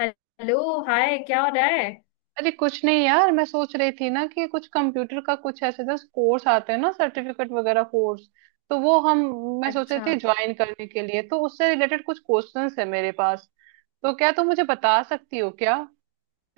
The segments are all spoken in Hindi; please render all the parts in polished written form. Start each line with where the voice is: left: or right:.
left: हेलो। हाय, क्या हो रहा है?
right: अरे, कुछ नहीं यार। मैं सोच रही थी ना कि कुछ कंप्यूटर का, कुछ ऐसे जैसे कोर्स आते हैं ना, सर्टिफिकेट वगैरह कोर्स तो वो हम मैं सोच रही
left: अच्छा।
right: थी ज्वाइन करने के लिए। तो उससे रिलेटेड कुछ क्वेश्चंस है मेरे पास, तो क्या तुम मुझे बता सकती हो क्या?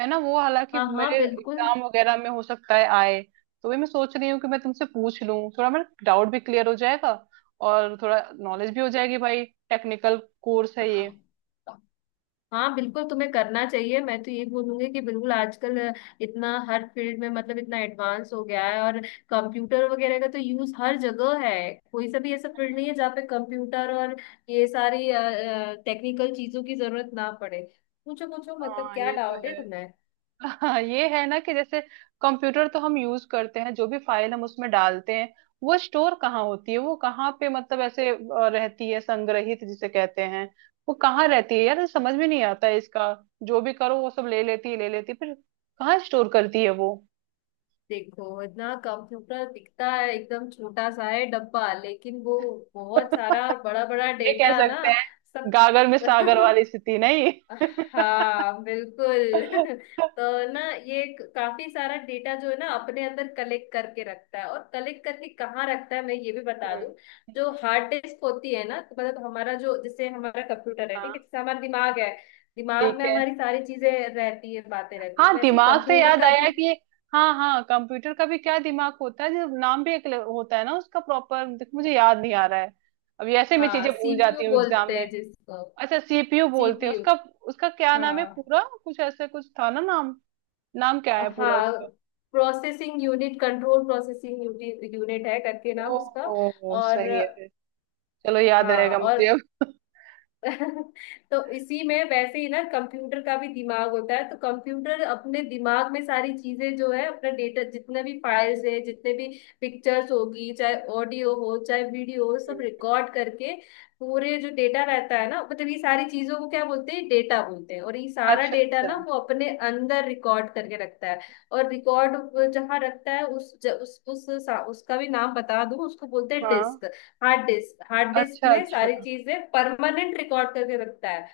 right: है ना, वो हालांकि
left: हाँ हाँ,
right: मेरे
left: बिल्कुल।
right: एग्जाम वगैरह में हो सकता है आए, तो भी मैं सोच रही हूँ कि मैं तुमसे पूछ लूँ, थोड़ा मेरा डाउट भी क्लियर हो जाएगा और थोड़ा नॉलेज भी हो जाएगी भाई। टेक्निकल कोर्स है ये।
left: हाँ, बिल्कुल तुम्हें करना चाहिए। मैं तो ये बोलूंगी कि बिल्कुल आजकल इतना हर फील्ड में, मतलब इतना एडवांस हो गया है। और कंप्यूटर वगैरह का तो यूज हर जगह है। कोई सा भी ऐसा फील्ड नहीं है जहाँ पे कंप्यूटर और ये सारी टेक्निकल चीजों की जरूरत ना पड़े। पूछो पूछो, मतलब
right: हाँ,
left: क्या
right: ये तो
left: डाउट है
right: है।
left: तुम्हें?
right: हाँ, ये है ना कि जैसे कंप्यूटर तो हम यूज करते हैं, जो भी फाइल हम उसमें डालते हैं वो स्टोर कहाँ होती है? वो कहाँ पे मतलब ऐसे रहती है, संग्रहित जिसे कहते हैं। वो कहाँ रहती है यार? ये समझ में नहीं आता है इसका। जो भी करो वो सब ले लेती है, ले लेती है, फिर कहाँ स्टोर करती है वो?
left: देखो, इतना कंप्यूटर दिखता है एकदम छोटा सा है डब्बा, लेकिन वो बहुत सारा बड़ा बड़ा
right: ये कह
left: डेटा ना
right: सकते हैं,
left: सब।
right: गागर में सागर वाली स्थिति नहीं?
left: हाँ,
right: हम्म,
left: बिल्कुल। तो ना, ये काफी सारा डेटा जो है ना अपने अंदर कलेक्ट करके रखता है। और कलेक्ट करके कहाँ रखता है, मैं ये भी बता दूं। जो
right: हम्म,
left: हार्ड डिस्क होती है ना, तो मतलब हमारा जो, जैसे हमारा कंप्यूटर है ठीक है,
right: हाँ,
left: जैसे हमारा दिमाग है। दिमाग
right: ठीक
left: में
right: है।
left: हमारी सारी चीजें रहती है, बातें रहती है,
right: हाँ,
left: वैसे
right: दिमाग से
left: कंप्यूटर
right: याद
left: का
right: आया
left: भी।
right: कि हाँ हाँ, कंप्यूटर का भी क्या दिमाग होता है जो नाम भी एक होता है ना उसका प्रॉपर? मुझे याद नहीं आ रहा है, अभी ऐसे मैं
left: हाँ,
right: चीजें भूल
left: CPU
right: जाती हूँ एग्जाम
left: बोलते
right: में।
left: हैं जिसको।
right: अच्छा, सीपीयू बोलते हैं
left: सीपीयू।
right: उसका। उसका क्या नाम है
left: हाँ
right: पूरा? कुछ ऐसे कुछ था ना नाम। नाम क्या है पूरा
left: हाँ,
right: उसका?
left: Processing unit, control processing unit है करके नाम उसका।
right: ओ,
left: और,
right: सही है फिर। चलो, याद
left: हाँ
right: रहेगा
left: और।
right: मुझे अब।
left: तो इसी में वैसे ही ना कंप्यूटर का भी दिमाग होता है। तो कंप्यूटर अपने दिमाग में सारी चीजें जो है, अपना डेटा, जितने भी फाइल्स है, जितने भी पिक्चर्स होगी, चाहे ऑडियो हो चाहे वीडियो हो, सब
right: हम्म,
left: रिकॉर्ड करके पूरे जो डेटा रहता है ना, मतलब ये सारी चीजों को क्या बोलते हैं, डेटा बोलते हैं। और ये सारा
right: अच्छा
left: डेटा ना
right: अच्छा।
left: वो अपने अंदर रिकॉर्ड करके रखता है। और रिकॉर्ड जहाँ रखता है उस उसका भी नाम बता दूं। उसको बोलते हैं
right: हाँ।
left: Disk. Hard disk. Hard disk
right: अच्छा
left: में
right: अच्छा।
left: सारी चीजें परमानेंट रिकॉर्ड करके रखता है।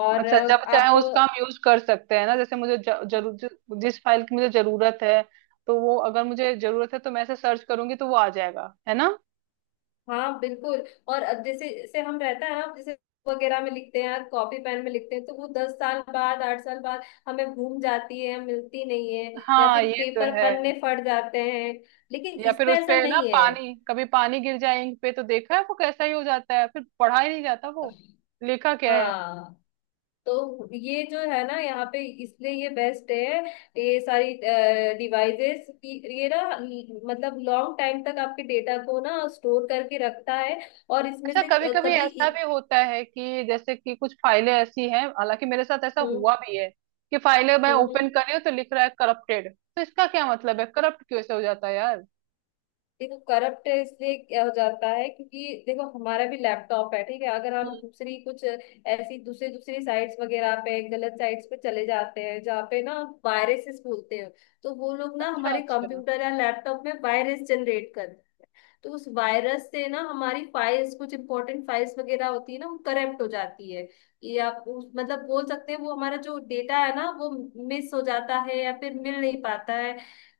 left: और
right: अच्छा, जब
left: आप।
right: चाहे उसका हम यूज कर सकते हैं ना? जैसे मुझे जिस फाइल की मुझे जरूरत है, तो वो अगर मुझे जरूरत है तो मैं ऐसे सर्च करूंगी तो वो आ जाएगा, है ना?
left: हाँ, बिल्कुल। और अब जैसे जैसे हम रहता है ना, जैसे वगैरह में लिखते हैं, कॉपी पेन में लिखते हैं, तो वो 10 साल बाद, 8 साल बाद हमें घूम जाती है, मिलती नहीं है। या
right: हाँ,
left: फिर
right: ये तो
left: पेपर
right: है।
left: पन्ने फट जाते हैं। लेकिन
right: या फिर
left: इसमें
right: उस
left: ऐसा
right: पे ना
left: नहीं है।
right: पानी, कभी पानी गिर जाए इंक पे तो देखा है वो कैसा ही हो जाता है, फिर पढ़ा ही नहीं जाता वो लिखा क्या है।
left: हाँ, तो ये जो है ना यहाँ पे, इसलिए ये बेस्ट है। ये सारी डिवाइसेस ये ना, मतलब लॉन्ग टाइम तक आपके डेटा को ना स्टोर करके रखता है। और इसमें
right: अच्छा,
left: से
right: कभी कभी
left: कभी
right: ऐसा भी होता है कि जैसे कि कुछ फाइलें ऐसी हैं, हालांकि मेरे साथ ऐसा
left: हम्म।
right: हुआ भी है कि फाइलें मैं
left: हम्म।
right: ओपन
left: हम्म।
right: कर रही हूँ तो लिख रहा है करप्टेड, तो इसका क्या मतलब है? करप्ट कैसे हो जाता है यार?
left: देखो, करप्ट इसलिए क्या हो जाता है क्योंकि देखो, हमारा भी लैपटॉप है ठीक है, अगर हम दूसरी कुछ ऐसी दूसरी दूसरी साइट्स वगैरह पे, गलत साइट्स पे चले जाते हैं जहाँ पे ना वायरसेस बोलते हैं। तो वो लोग ना
right: अच्छा
left: हमारे
right: अच्छा।
left: कंप्यूटर या लैपटॉप में वायरस जनरेट कर। तो उस वायरस से ना हमारी फाइल्स, कुछ इंपॉर्टेंट फाइल्स वगैरह होती है ना, वो करप्ट हो जाती है। ये आप मतलब बोल सकते हैं वो हमारा जो डेटा है ना, वो मिस हो जाता है या फिर मिल नहीं पाता है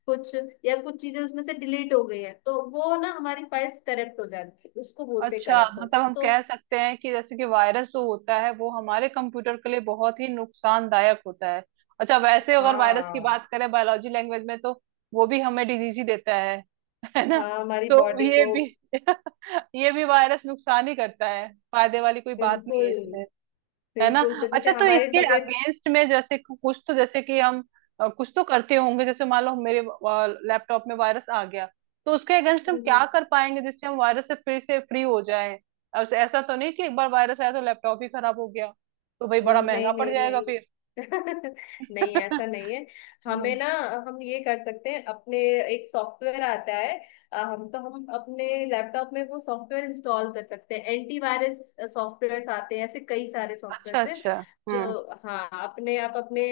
left: कुछ, या कुछ चीजें उसमें से डिलीट हो गई है, तो वो ना हमारी फाइल्स करप्ट हो जाती है। उसको बोलते हैं
right: अच्छा
left: करप्ट होना
right: मतलब हम
left: तो।
right: कह सकते हैं कि जैसे कि वायरस जो होता है वो हमारे कंप्यूटर के लिए बहुत ही नुकसानदायक होता है। अच्छा, वैसे अगर वायरस की
left: हाँ
right: बात करें बायोलॉजी लैंग्वेज में तो वो भी हमें डिजीज ही देता है। है ना?
left: हाँ, हमारी
right: तो
left: बॉडी
right: ये
left: को।
right: भी ये भी वायरस नुकसान ही करता है, फायदे वाली कोई बात नहीं
left: बिल्कुल।
right: है, है ना?
left: बिल्कुल, तो जैसे
right: अच्छा, तो
left: हमारी
right: इसके अगेंस्ट में जैसे कुछ तो जैसे कि हम कुछ तो करते होंगे। जैसे मान लो मेरे लैपटॉप में वायरस आ गया, तो उसके अगेंस्ट हम क्या
left: तबीयत।
right: कर पाएंगे जिससे हम वायरस से फिर से फ्री हो जाए? ऐसा तो नहीं कि एक बार वायरस आया तो लैपटॉप ही खराब हो गया, तो भाई बड़ा महंगा
left: नहीं
right: पड़
left: नहीं
right: जाएगा
left: नहीं।
right: फिर।
left: नहीं, ऐसा नहीं है। हमें
right: हम्म,
left: ना, हम ये कर सकते हैं अपने। एक सॉफ्टवेयर आता है। हम तो हम अपने लैपटॉप में वो सॉफ्टवेयर इंस्टॉल कर सकते हैं। एंटीवायरस सॉफ्टवेयर्स आते हैं, ऐसे कई सारे
right: अच्छा
left: सॉफ्टवेयर्स हैं
right: अच्छा, हम्म,
left: जो, हाँ, अपने आप अपने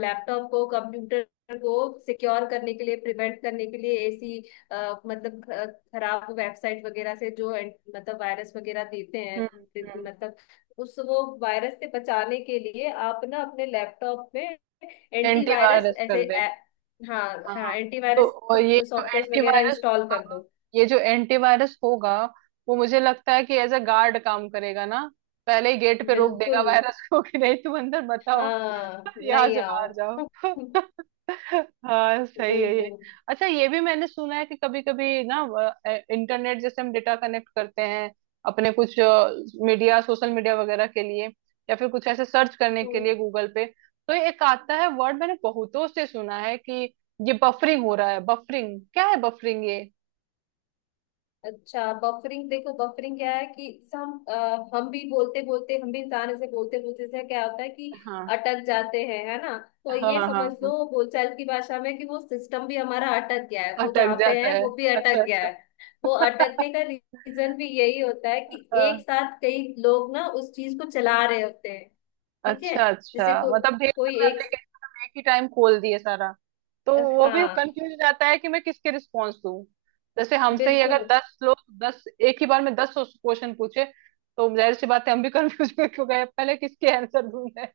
left: लैपटॉप को, कंप्यूटर को सिक्योर करने के लिए, प्रिवेंट करने के लिए ऐसी मतलब खराब वेबसाइट वगैरह से जो मतलब वायरस वगैरह देते हैं,
right: हम्म, हम्म,
left: मतलब उस वो वायरस से बचाने के लिए आप ना अपने लैपटॉप में एंटीवायरस
right: एंटीवायरस कर
left: ऐसे
right: दे।
left: हाँ हाँ,
right: हाँ। तो
left: एंटीवायरस
right: और ये जो
left: सॉफ्टवेयर वगैरह
right: एंटीवायरस
left: इंस्टॉल
right: होगा,
left: कर दो।
right: ये जो एंटीवायरस होगा वो मुझे लगता है कि एज अ गार्ड काम करेगा ना? पहले ही गेट पे रोक देगा
left: बिल्कुल।
right: वायरस को कि नहीं, तुम अंदर मत आओ,
left: हाँ,
right: यहाँ
left: नहीं
right: से
left: आओ।
right: बाहर जाओ। हाँ, सही है ये।
left: बिल्कुल।
right: अच्छा, ये भी मैंने सुना है कि कभी कभी ना इंटरनेट, जैसे हम डेटा कनेक्ट करते हैं अपने कुछ मीडिया, सोशल मीडिया वगैरह के लिए या फिर कुछ ऐसे सर्च करने के
left: हम्म।
right: लिए गूगल पे, तो एक आता है वर्ड, मैंने बहुतों से सुना है कि ये बफरिंग हो रहा है। बफरिंग क्या है? बफरिंग ये?
left: अच्छा, बफरिंग। देखो, बफरिंग क्या है कि जैसे हम भी बोलते बोलते, हम भी इंसान ऐसे बोलते बोलते से क्या होता है कि
right: हाँ
left: अटक जाते हैं, है ना। तो
right: हाँ
left: ये
right: हाँ,
left: समझ
right: हाँ,
left: लो बोलचाल की भाषा में कि वो सिस्टम भी हमारा अटक गया है, वो
right: अटक
left: जहाँ पे
right: जाता
left: है
right: है।
left: वो भी
right: अच्छा
left: अटक गया
right: अच्छा,
left: है। वो अटकने का रीजन भी यही होता है कि
right: हाँ,
left: एक साथ कई लोग ना उस चीज को चला रहे होते हैं। ठीक है,
right: अच्छा
left: जैसे
right: अच्छा, मतलब ढेर
left: कोई
right: सारे
left: एक।
right: एप्लीकेशन एक ही टाइम खोल दिए सारा, तो वो भी
left: हाँ,
right: कंफ्यूज हो जाता है कि मैं किसके रिस्पॉन्स दूं। जैसे हमसे ही
left: बिल्कुल।
right: अगर 10 लोग, दस एक ही बार में 10 क्वेश्चन पूछे तो जाहिर सी बात है हम भी कंफ्यूज हो क्यों गए, पहले किसके आंसर दूं मैं?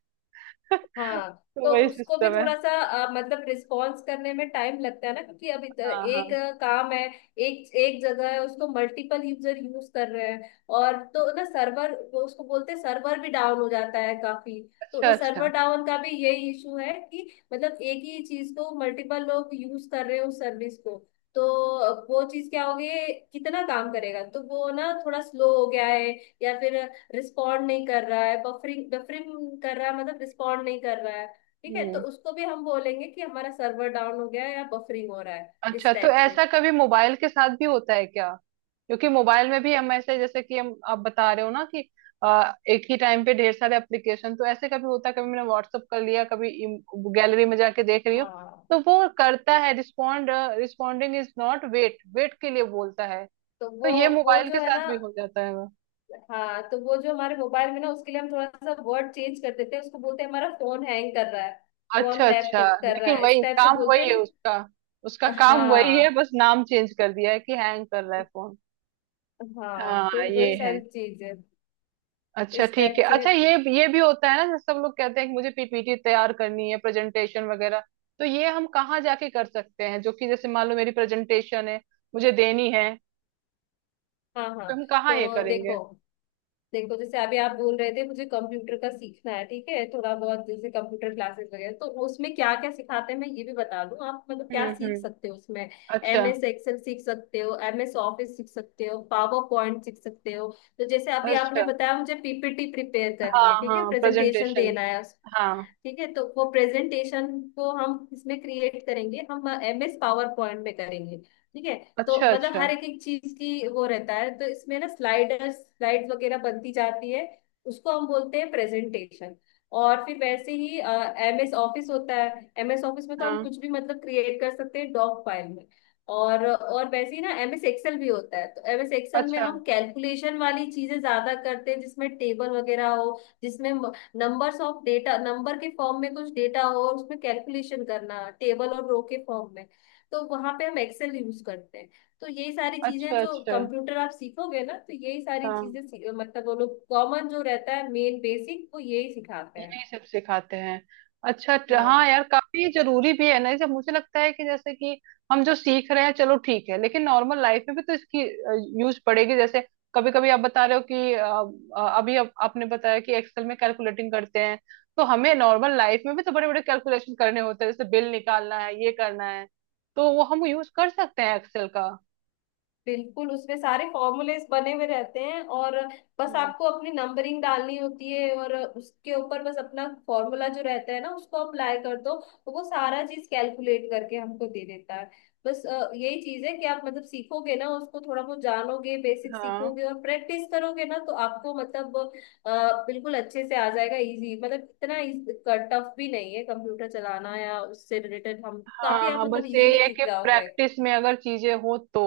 left: हाँ,
right: तो
left: तो
right: वही
left: उसको भी
right: सिस्टम है।
left: थोड़ा सा मतलब रिस्पॉन्स करने में टाइम लगता है ना, क्योंकि अब
right: हाँ,
left: एक
right: हाँ,
left: काम है, एक एक जगह है उसको मल्टीपल यूजर यूज कर रहे हैं। और तो ना सर्वर, उसको बोलते हैं सर्वर भी डाउन हो जाता है काफी। तो
right: अच्छा
left: वो सर्वर
right: अच्छा,
left: डाउन का भी यही इशू है कि मतलब एक ही चीज को मल्टीपल लोग यूज कर रहे हैं उस सर्विस को। तो वो चीज क्या होगी, कितना काम करेगा, तो वो ना थोड़ा स्लो हो गया है, या फिर रिस्पॉन्ड नहीं कर रहा है, बफरिंग बफरिंग कर रहा है, मतलब रिस्पॉन्ड नहीं कर रहा है। ठीक है, तो
right: हम्म।
left: उसको भी हम बोलेंगे कि हमारा सर्वर डाउन हो गया है या बफरिंग हो रहा है
right: अच्छा,
left: इस
right: तो
left: टाइप से।
right: ऐसा कभी मोबाइल के साथ भी होता है क्या? क्योंकि मोबाइल में भी हम ऐसे जैसे कि हम, आप बता रहे हो ना कि एक ही टाइम पे ढेर सारे एप्लीकेशन, तो ऐसे कभी होता है, कभी मैंने व्हाट्सअप कर लिया, कभी गैलरी में जाके देख रही हूँ
left: हाँ,
right: तो वो करता है respond. Responding is not wait, wait के लिए बोलता है।
left: तो
right: तो
left: वो
right: ये
left: वो
right: मोबाइल के
left: जो है ना।
right: साथ भी हो जाता है वो?
left: हाँ, तो वो जो हमारे मोबाइल में ना उसके लिए हम थोड़ा सा वर्ड चेंज कर देते हैं, उसको बोलते हैं हमारा फोन हैंग कर रहा है। फोन
right: अच्छा
left: लैग
right: अच्छा,
left: कर रहा
right: लेकिन
left: है इस
right: वही
left: टाइप से
right: काम
left: बोलते
right: वही
left: हैं
right: है
left: ना।
right: उसका। उसका काम वही है,
left: हाँ
right: बस नाम चेंज कर दिया है कि हैंग कर रहा है फोन।
left: हाँ, तो
right: हाँ, ये
left: वही
right: है।
left: सारी चीज है
right: अच्छा,
left: इस
right: ठीक
left: टाइप
right: है।
left: से।
right: अच्छा ये भी होता है ना जैसे सब लोग कहते हैं कि मुझे पीपीटी तैयार करनी है, प्रेजेंटेशन वगैरह, तो ये हम कहाँ जाके कर सकते हैं? जो कि जैसे मान लो मेरी प्रेजेंटेशन है, मुझे देनी है,
left: हाँ हाँ,
right: तो हम कहाँ ये
left: तो
right: करेंगे?
left: देखो देखो, जैसे अभी आप बोल रहे थे मुझे कंप्यूटर का सीखना है ठीक है, थोड़ा बहुत जैसे कंप्यूटर क्लासेस वगैरह, तो उसमें क्या क्या सिखाते हैं मैं ये भी बता दूं, आप मतलब क्या सीख
right: हम्म,
left: सकते हो उसमें।
right: अच्छा।
left: MS एक्सेल सीख सकते हो, एम एस ऑफिस सीख सकते हो, पावर पॉइंट सीख सकते हो। तो जैसे अभी आपने
right: अच्छा।
left: बताया मुझे PPT प्रिपेयर करनी
right: हाँ
left: है ठीक है,
right: हाँ,
left: प्रेजेंटेशन
right: प्रेजेंटेशन।
left: देना है।
right: हाँ।
left: ठीक है, तो वो प्रेजेंटेशन को हम इसमें क्रिएट करेंगे, हम MS पावर पॉइंट में करेंगे। ठीक है, तो
right: अच्छा
left: मतलब
right: अच्छा।
left: हर एक एक चीज की वो रहता है, तो इसमें ना स्लाइडर्स, स्लाइड्स वगैरह बनती जाती है। उसको हम बोलते हैं प्रेजेंटेशन। और फिर वैसे ही एमएस ऑफिस होता है, एमएस ऑफिस में तो हम
right: हाँ।
left: कुछ भी मतलब क्रिएट कर सकते हैं डॉक फाइल में। और वैसे ही ना एमएस एक्सेल भी होता है, तो एमएस एक्सेल में
right: अच्छा
left: हम कैलकुलेशन वाली चीजें ज्यादा करते हैं, जिसमें टेबल वगैरह हो, जिसमें नंबर्स ऑफ डेटा, नंबर के फॉर्म में कुछ डेटा हो और उसमें कैलकुलेशन करना टेबल और रो के फॉर्म में। तो वहां पे हम एक्सेल यूज करते हैं। तो यही सारी चीजें
right: अच्छा।
left: जो
right: अच्छा।
left: कंप्यूटर आप सीखोगे ना, तो यही सारी
right: हाँ,
left: चीजें मतलब वो लोग कॉमन जो रहता है, मेन बेसिक वो यही सिखाते हैं।
right: यही सब सिखाते हैं। अच्छा हाँ
left: हाँ
right: यार, काफी जरूरी भी है ना? जैसे मुझे लगता है कि जैसे कि हम जो सीख रहे हैं चलो ठीक है, लेकिन नॉर्मल लाइफ में भी तो इसकी यूज पड़ेगी। जैसे कभी कभी आप बता रहे हो कि अभी आपने बताया कि एक्सेल में कैलकुलेटिंग करते हैं, तो हमें नॉर्मल लाइफ में भी तो बड़े बड़े कैलकुलेशन करने होते हैं, जैसे बिल निकालना है, ये करना है, तो वो हम यूज कर सकते हैं एक्सेल का।
left: बिल्कुल, उसमें सारे फॉर्मूलेस बने हुए रहते हैं, और बस
right: हम्म।
left: आपको अपनी नंबरिंग डालनी होती है। और उसके ऊपर बस अपना फॉर्मूला जो रहता है ना उसको अप्लाई कर दो, तो वो सारा चीज कैलकुलेट करके हमको दे देता है। बस यही चीज है कि आप मतलब सीखोगे ना, उसको थोड़ा बहुत जानोगे, बेसिक
right: हाँ
left: सीखोगे और प्रैक्टिस करोगे ना, तो आपको मतलब बिल्कुल अच्छे से आ जाएगा, इजी, मतलब इतना टफ भी नहीं है कंप्यूटर चलाना या उससे रिलेटेड, हम
right: हाँ,
left: काफी, आप
right: हाँ
left: मतलब
right: बस यही
left: इजीली
right: है
left: सीख
right: कि
left: जाओगे।
right: प्रैक्टिस में अगर चीजें हो तो।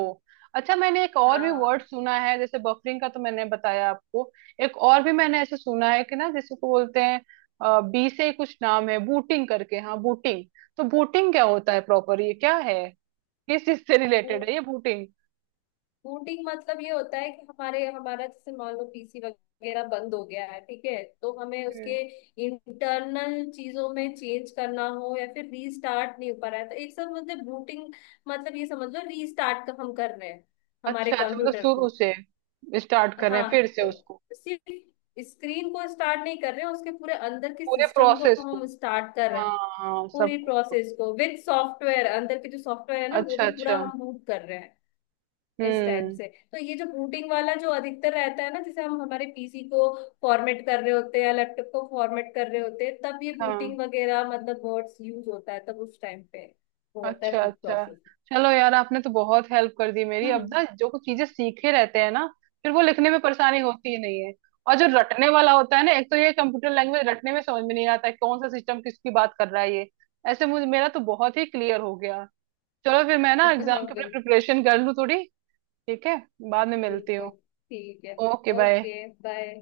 right: अच्छा, मैंने एक और भी वर्ड
left: हाँ।
right: सुना है, जैसे बफरिंग का तो मैंने बताया आपको, एक और भी मैंने ऐसे सुना है कि ना जिसको बोलते हैं बी से ही कुछ नाम है बूटिंग करके, हाँ बूटिंग। तो बूटिंग क्या होता है प्रॉपर? ये क्या है? किस चीज से
left: वो
right: रिलेटेड है ये बूटिंग?
left: बूटिंग मतलब ये होता है कि हमारे हमारा जैसे मान लो PC वगैरह बंद हो गया है ठीक है, तो हमें उसके
right: हम्म,
left: इंटरनल चीजों में चेंज करना हो या फिर रीस्टार्ट नहीं हो पा रहा है, तो एक सब मतलब बूटिंग, मतलब ये समझ लो रीस्टार्ट का हम कर रहे हैं हमारे
right: अच्छा अच्छा, मतलब
left: कंप्यूटर
right: शुरू
left: को।
right: से स्टार्ट कर रहे हैं फिर
left: हाँ,
right: से
left: तो
right: उसको।
left: सिर्फ स्क्रीन को स्टार्ट नहीं कर रहे हैं, उसके पूरे अंदर के
right: पूरे
left: सिस्टम को
right: प्रोसेस को।
left: हम स्टार्ट कर रहे
right: हाँ,
left: हैं।
right: हाँ,
left: पूरी
right: सबको।
left: प्रोसेस को विद सॉफ्टवेयर, अंदर के जो सॉफ्टवेयर है ना वो
right: अच्छा
left: भी पूरा
right: अच्छा,
left: हम बूट कर रहे हैं, इस टाइप
right: हम्म,
left: से। तो ये जो बूटिंग वाला जो अधिकतर रहता है ना, जैसे हम हमारे पीसी को फॉर्मेट कर रहे होते हैं या लैपटॉप को फॉर्मेट कर रहे होते हैं, तब ये
right: हाँ,
left: बूटिंग वगैरह मतलब वर्ड्स यूज होता है, तब उस टाइम पे वो होता है
right: अच्छा
left: बूट
right: अच्छा।
left: प्रोसेस।
right: चलो यार, आपने तो बहुत हेल्प कर दी मेरी। अब ना जो कुछ चीजें सीखे रहते हैं ना, फिर वो लिखने में परेशानी होती ही नहीं है। और जो रटने वाला होता है ना, एक तो ये कंप्यूटर लैंग्वेज रटने में समझ में नहीं आता है कौन सा सिस्टम किसकी बात कर रहा है ये। ऐसे मुझे, मेरा तो बहुत ही क्लियर हो गया। चलो फिर मैं ना एग्जाम की
left: बिल्कुल।
right: प्रिपरेशन कर लूँ थोड़ी। ठीक है, बाद में मिलती
left: बिल्कुल,
right: हूँ।
left: ठीक है।
right: Okay, bye.
left: Okay, bye.